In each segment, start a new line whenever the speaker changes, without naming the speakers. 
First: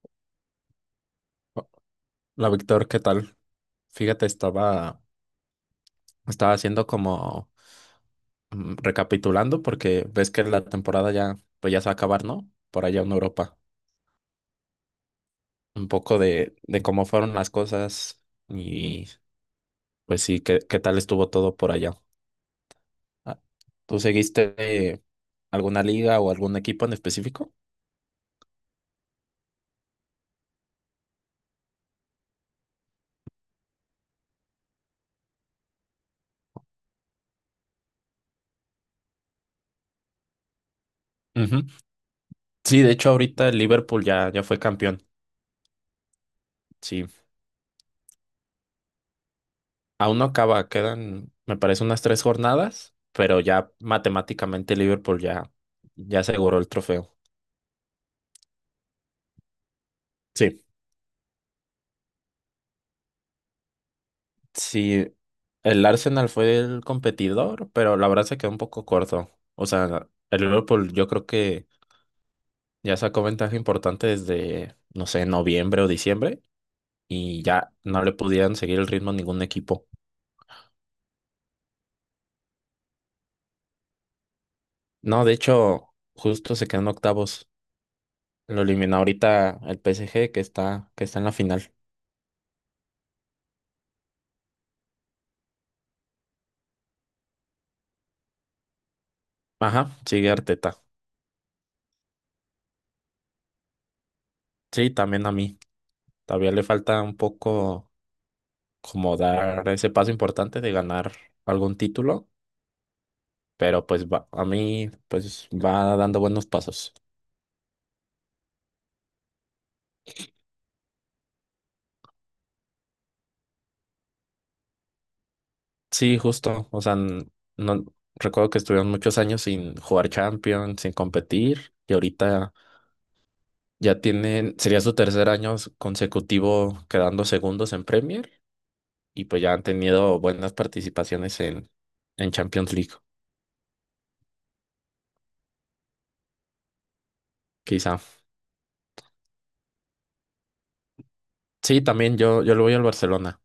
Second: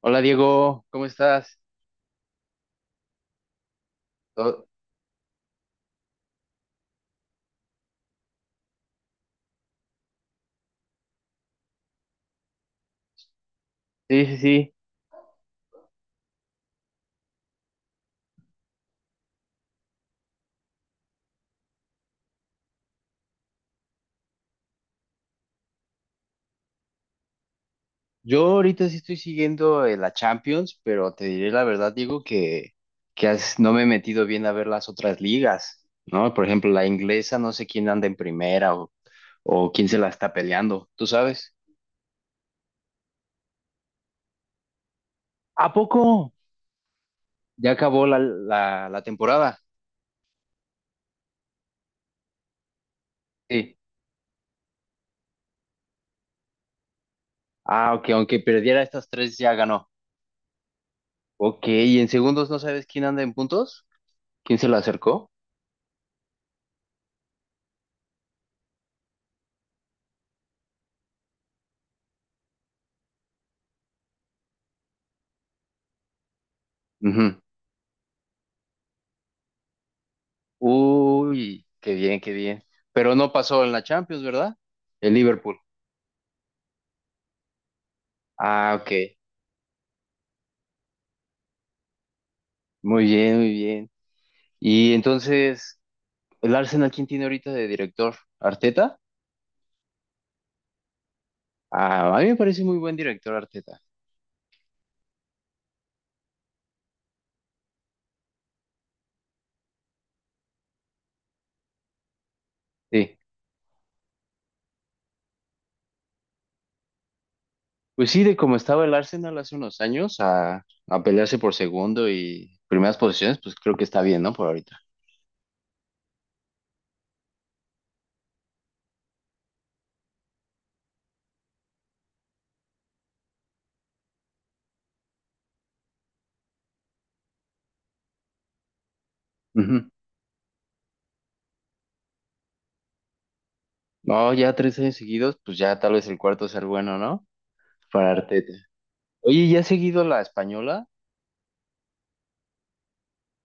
Hola Diego, ¿cómo estás?
Hola Víctor, ¿qué tal? Fíjate,
To-
estaba haciendo como recapitulando porque ves que la temporada ya, pues ya se va a acabar, ¿no? Por allá en Europa.
Sí, sí, sí.
Un poco de cómo fueron las cosas y pues sí, qué tal estuvo todo por allá. Ah, ¿tú seguiste alguna liga o algún equipo en específico?
Yo ahorita sí estoy siguiendo la Champions, pero te diré la verdad, Diego, que no me he metido bien a ver las otras ligas, ¿no? Por ejemplo, la inglesa, no sé quién anda en primera o quién se la está peleando, ¿tú sabes?
Ujú. Sí, de hecho ahorita el Liverpool ya fue campeón.
¿A poco?
Sí.
Ya acabó la temporada.
Aún no acaba, quedan, me parece, unas 3 jornadas, pero ya
Sí.
matemáticamente Liverpool ya aseguró el trofeo.
Ah, ok, aunque perdiera estas tres ya ganó.
Sí,
Ok, ¿y en segundos no sabes quién anda en puntos? ¿Quién se la
sí,
acercó?
el Arsenal fue el competidor, pero la verdad se quedó un poco corto. O sea, el Liverpool yo creo que ya sacó ventaja importante desde, no sé, noviembre o diciembre
Ujú.
y ya no le podían seguir el ritmo a ningún equipo.
Uy, qué bien, qué bien. Pero no pasó en la Champions, ¿verdad? El
No, de
Liverpool.
hecho, justo se quedan octavos. Lo
Ah, ok.
eliminó ahorita el PSG que está en la final.
Muy bien, muy bien. Y entonces, ¿el Arsenal quién tiene ahorita de director? ¿Arteta?
Ajá, sigue Arteta.
Ah, a mí me parece muy buen director Arteta.
Sí, también a mí. Todavía le falta un poco como dar ese paso importante de ganar algún título,
Sí.
pero pues va, a mí pues va dando buenos pasos.
Pues sí, de cómo estaba el Arsenal hace unos años a pelearse por segundo y primeras posiciones, pues creo que está bien, ¿no? Por ahorita.
Sí, justo. O sea, no recuerdo que estuvieron muchos años sin jugar Champions, sin competir, y ahorita ya tienen, sería su tercer año consecutivo quedando segundos en Premier, y pues ya han
Ujú.
tenido buenas participaciones en Champions League,
No, ya tres años seguidos, pues ya tal vez el cuarto sea el bueno, ¿no?
quizá.
Para Arteta. Oye, ¿ya has seguido la española?
Sí, también yo le voy al Barcelona.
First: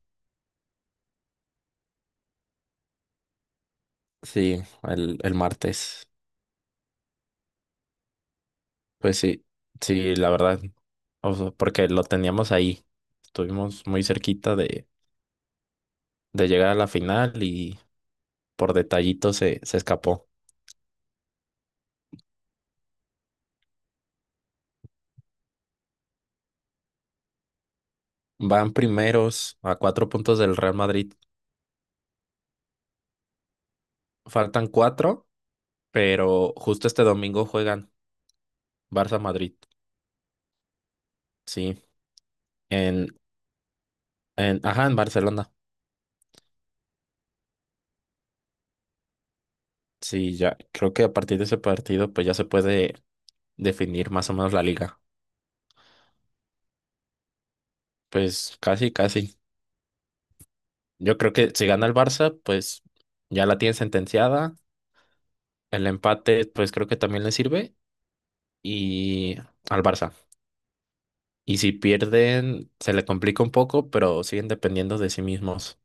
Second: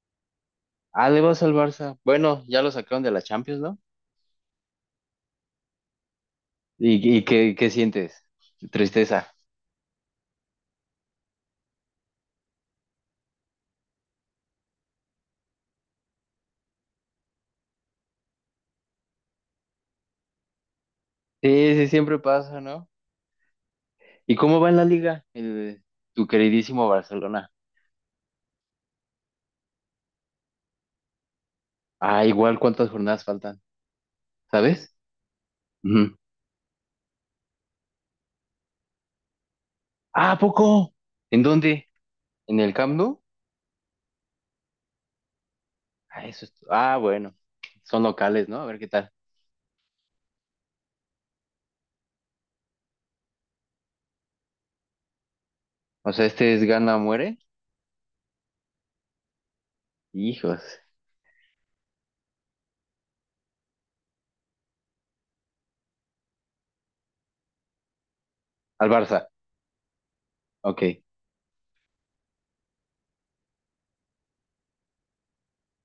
Ah, le vas al Barça. Bueno, ya lo sacaron de la Champions, ¿no?
Sí, el martes.
Y qué, qué sientes?
Pues
Tristeza.
sí, sí, la verdad. O sea, porque lo teníamos ahí. Estuvimos muy cerquita de llegar a la final y por detallito se escapó.
Sí, sí, siempre pasa, ¿no? ¿Y cómo va en la liga? Tu queridísimo Barcelona.
Van primeros a 4 puntos del Real Madrid.
Ah, igual cuántas jornadas faltan,
Faltan
¿sabes?
cuatro,
Ujú.
pero justo este domingo juegan Barça-Madrid.
Ah, ¿a poco? ¿En
Sí,
dónde? ¿En el Camp
en,
Nou?
ajá, en Barcelona.
Ah, ah, bueno. Son locales, ¿no? A ver qué tal.
Sí, ya creo que a partir de ese partido pues ya se puede definir más o menos la liga.
O sea, este es gana o muere.
Pues casi, casi.
Hijos.
Yo creo que si gana el Barça, pues ya la tiene sentenciada. El empate, pues creo que también le sirve.
Al Barça.
Y al Barça.
Ok.
Y si pierden, se le complica un poco, pero siguen dependiendo de sí mismos.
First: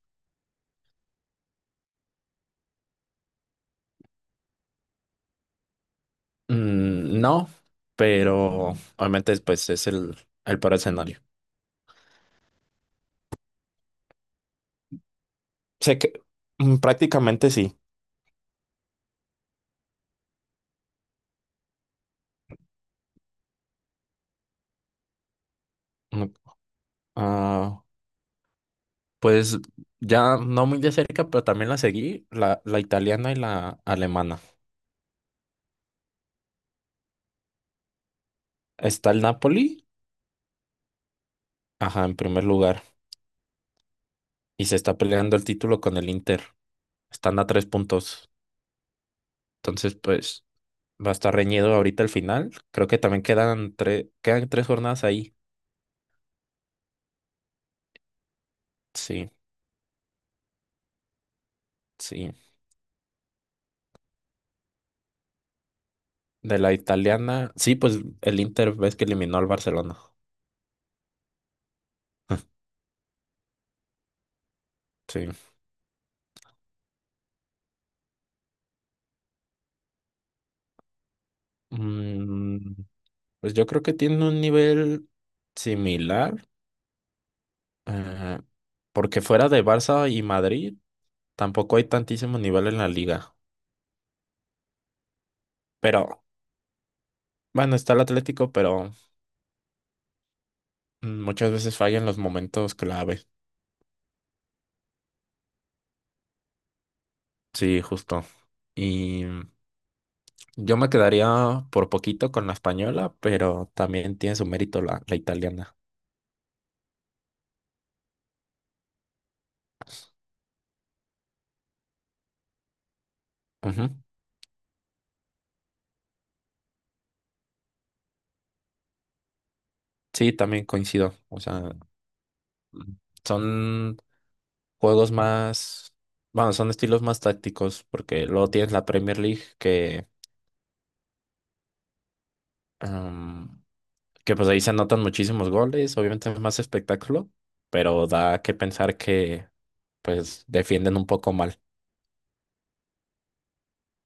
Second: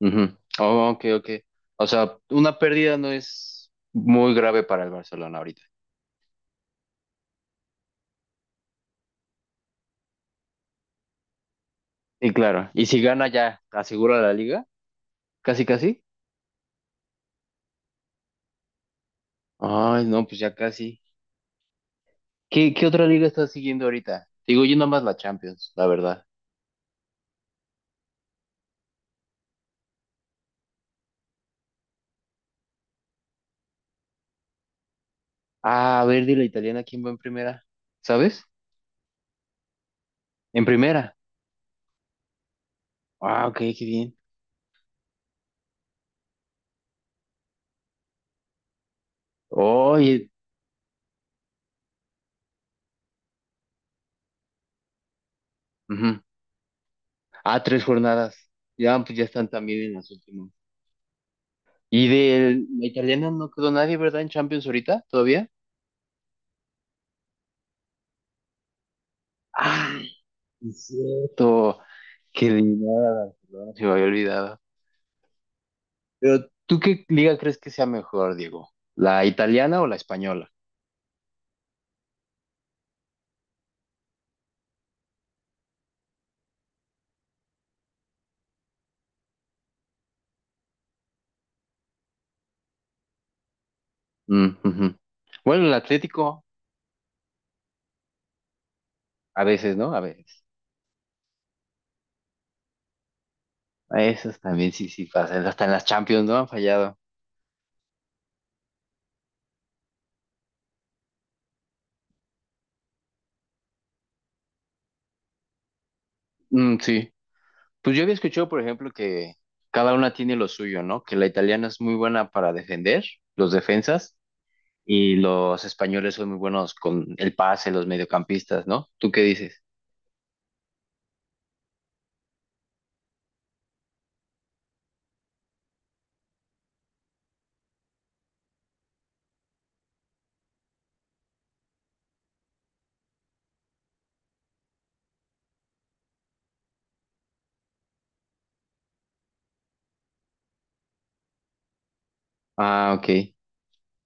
Ujú. Oh, ok, ok. O sea, una pérdida no es muy grave para el Barcelona ahorita.
No, pero obviamente pues es el peor escenario.
Y claro, y si gana ya asegura la liga, casi
Sé
casi.
que prácticamente sí.
Ay, no, pues ya casi. ¿Qué, qué otra liga estás siguiendo ahorita? Digo, yo nomás la Champions, la verdad.
Mm, ah, pues ya no muy de cerca, pero también la seguí, la italiana y la alemana.
Ah, a ver, de la italiana, ¿quién va en primera? ¿Sabes?
Está el Napoli,
En primera.
ajá, en primer lugar.
Ah, ok, qué bien.
Y se está peleando el título con el Inter. Están a 3 puntos. Entonces,
Oye,
pues va a estar reñido ahorita el final. Creo que también quedan 3 jornadas ahí.
ujú. Ah, tres jornadas. Ya, pues ya
Sí,
están también en las últimas. Y
sí.
de la italiana no quedó nadie, ¿verdad? En Champions ahorita, todavía.
De la italiana. Sí, pues el Inter ves que eliminó al Barcelona.
Ah, es cierto, que eliminaron a Barcelona, se me había olvidado.
Sí.
Pero, ¿tú qué liga crees que sea mejor, Diego? ¿La italiana o la española?
Mm, pues yo creo que tiene un nivel similar. eh, Porque fuera de Barça y Madrid, tampoco hay tantísimo nivel en la liga.
Mm, ujú. Bueno, el
Pero,
Atlético,
bueno, está el Atlético, pero
a veces, ¿no? A veces.
muchas veces falla en los momentos clave.
A esas también sí, sí pasan. Hasta en las Champions, ¿no? Han fallado.
Sí, justo. Y yo me quedaría por poquito con la española, pero también tiene su mérito la italiana.
Mm, sí. Pues yo había escuchado, por ejemplo, que cada una tiene lo suyo, ¿no? Que la italiana es muy buena para defender, los
Ujú.
defensas, y los españoles son muy buenos con el pase, los mediocampistas, ¿no? ¿Tú qué dices?
Sí, también coincido. O sea, mm, son juegos más, bueno, son estilos más tácticos, porque luego tienes la Premier League em, que pues ahí se anotan muchísimos goles, obviamente es más espectáculo, pero da que pensar que pues defienden un poco mal.
Ah, ok.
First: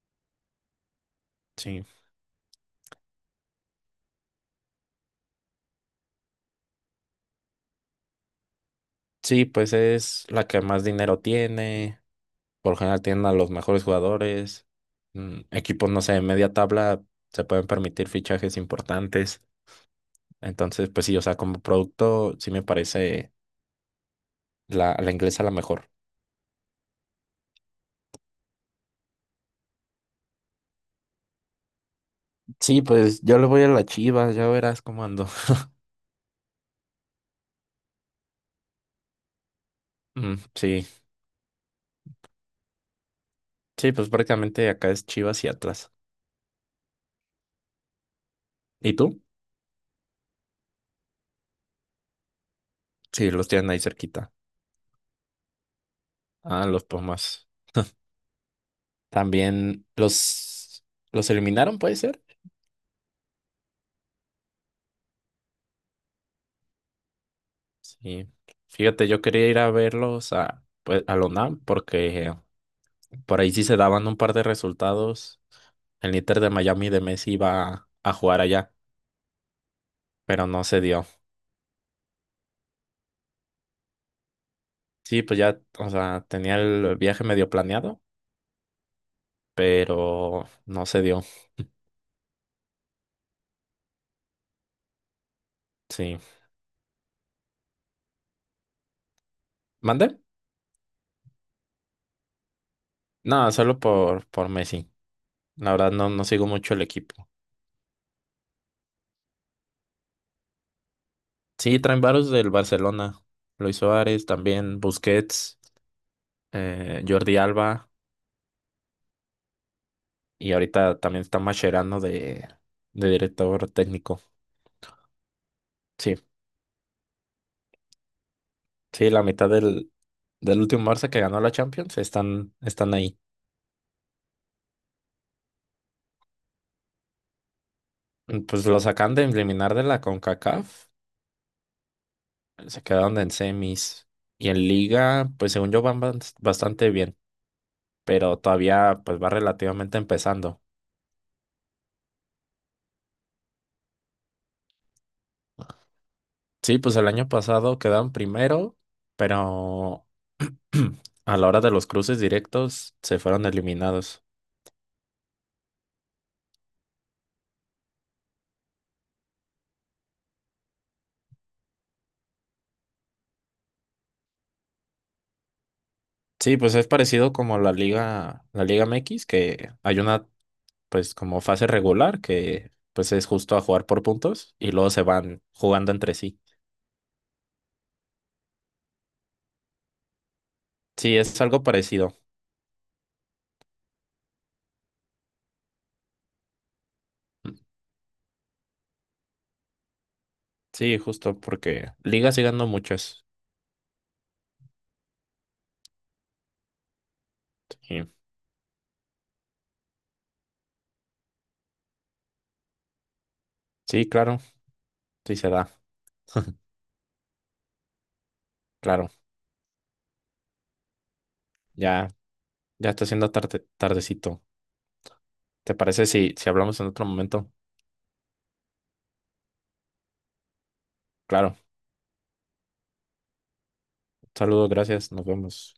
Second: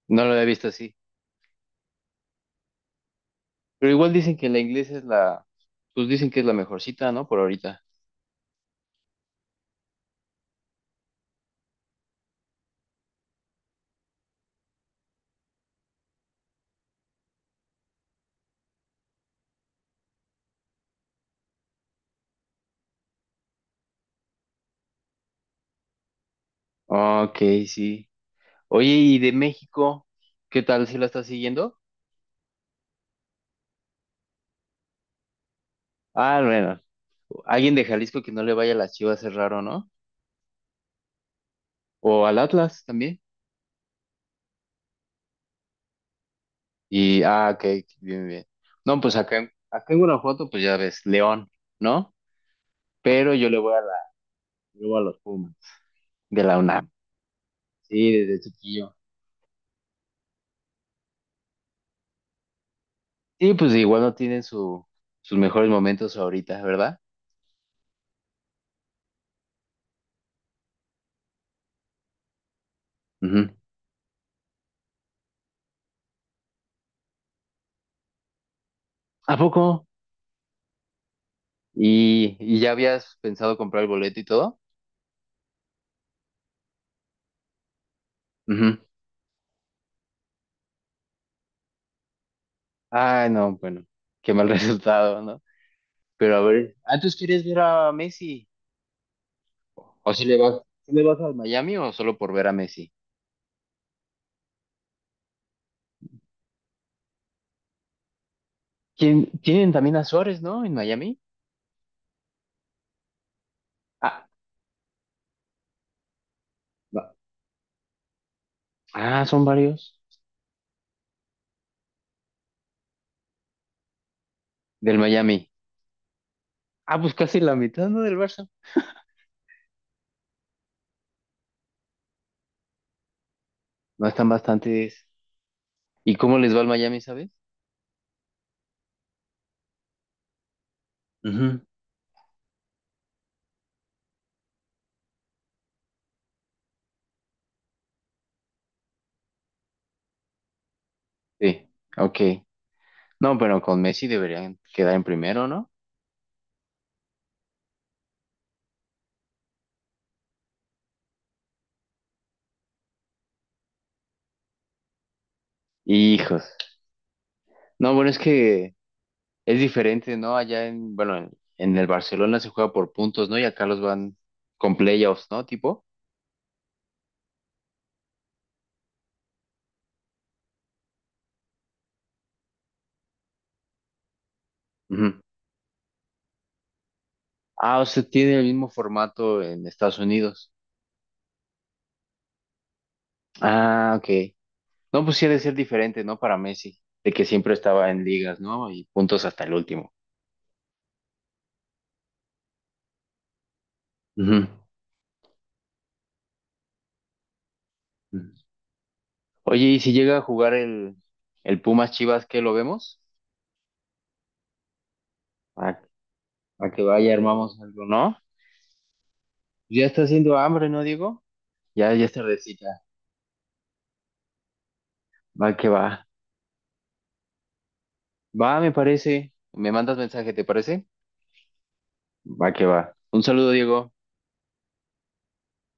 No lo había visto así.
Sí.
Pero igual dicen que la iglesia es la, pues dicen que es la mejorcita, ¿no? Por ahorita.
Sí, pues es la que más dinero tiene. Por lo general tienen a los mejores jugadores. Equipos, no sé, de media tabla se pueden permitir fichajes importantes. Entonces, pues sí, o sea, como producto, sí me parece la inglesa la mejor.
Ah, ok, sí. Oye, ¿y de México? ¿Qué tal si la estás siguiendo?
Sí, pues yo le voy a la Chivas, ya verás cómo ando.
Ah, bueno, alguien de Jalisco que no le vaya a las Chivas es raro, ¿no?
Mm, sí,
O al Atlas también.
sí, pues prácticamente acá es Chivas y Atlas.
Y, ah, ok, bien, bien.
¿Y
No, pues
tú?
acá, acá en Guanajuato, pues ya ves, León, ¿no?
Sí,
Pero
los
yo le
tienen
voy
ahí
a la,
cerquita.
le voy a los Pumas, de la
Ah, los
UNAM.
Pumas.
Sí, desde chiquillo.
También los eliminaron, puede ser.
Sí, pues igual no tienen su, sus mejores momentos ahorita, ¿verdad?
Sí. Fíjate, yo quería ir a verlos a, pues, a la UNAM porque por
Ujú.
ahí sí se daban un par de resultados. El Inter de Miami de Messi iba a jugar allá,
¿A poco?
pero no se dio.
Y ya habías pensado comprar el boleto y todo.
Sí, pues ya, o sea, tenía el viaje medio planeado,
Ujú.
pero no se dio.
Ay, no, bueno, qué mal resultado, ¿no?
Sí.
Pero a ver, ¿ah, tú quieres ver a Messi?
¿Mandé?
¿O si le vas, si le vas al Miami o solo por ver a Messi?
No, solo por Messi. La verdad no, no sigo mucho el equipo.
¿Quién, tienen también a Suárez, ¿no? En Miami.
Sí, traen varios del Barcelona. Luis Suárez,
Ah,
también Busquets,
no.
Jordi Alba,
Ah, son varios
y ahorita también está Mascherano de director técnico.
del Miami.
Sí,
Ah, pues casi la mitad, ¿no? Del Barça.
sí, la mitad del último Barça que ganó la Champions, están ahí.
No están bastantes. ¿Y cómo les va al Miami, sabes?
Pues los acaban de eliminar de la CONCACAF,
Ujú.
se quedaron en semis. Y en Liga, pues según yo van bastante bien, pero todavía pues va relativamente empezando.
Sí, ok. No, pero con Messi deberían quedar en primero, ¿no?
Sí, pues el año pasado quedaron primero, pero a la hora de los cruces directos se fueron eliminados.
Hijos. No, bueno, es que es diferente, ¿no? Allá en, bueno, en el Barcelona se juega por puntos, ¿no? Y acá los van con playoffs, ¿no? Tipo.
Sí, pues es parecido como la Liga MX, que hay una pues como fase regular, que pues es justo a jugar por puntos y luego se
Ujú.
van jugando entre sí.
Ah, o sea, tiene el mismo formato en Estados Unidos.
Sí, es algo parecido.
Ah, ok. No, pues sí ha de ser diferente, ¿no? Para Messi, de que siempre estaba en ligas, ¿no? Y puntos hasta el último.
Sí, justo porque ligas sigue dando muchas.
Ujú.
Sí,
Ujú. Oye, ¿y si llega a jugar el Pumas Chivas, qué lo vemos?
sí, claro, sí se
A,
da,
a que vaya, armamos algo, ¿no?
claro.
Ya está haciendo hambre, ¿no, Diego? Ya, ya
Ya,
es tardecita.
ya está siendo tarde, tardecito.
Va que
¿Te
va.
parece si hablamos en otro momento?
Va, me parece. Me mandas mensaje, ¿te parece?
Claro.
Va que va. Un saludo, Diego.
Saludos, gracias, nos vemos.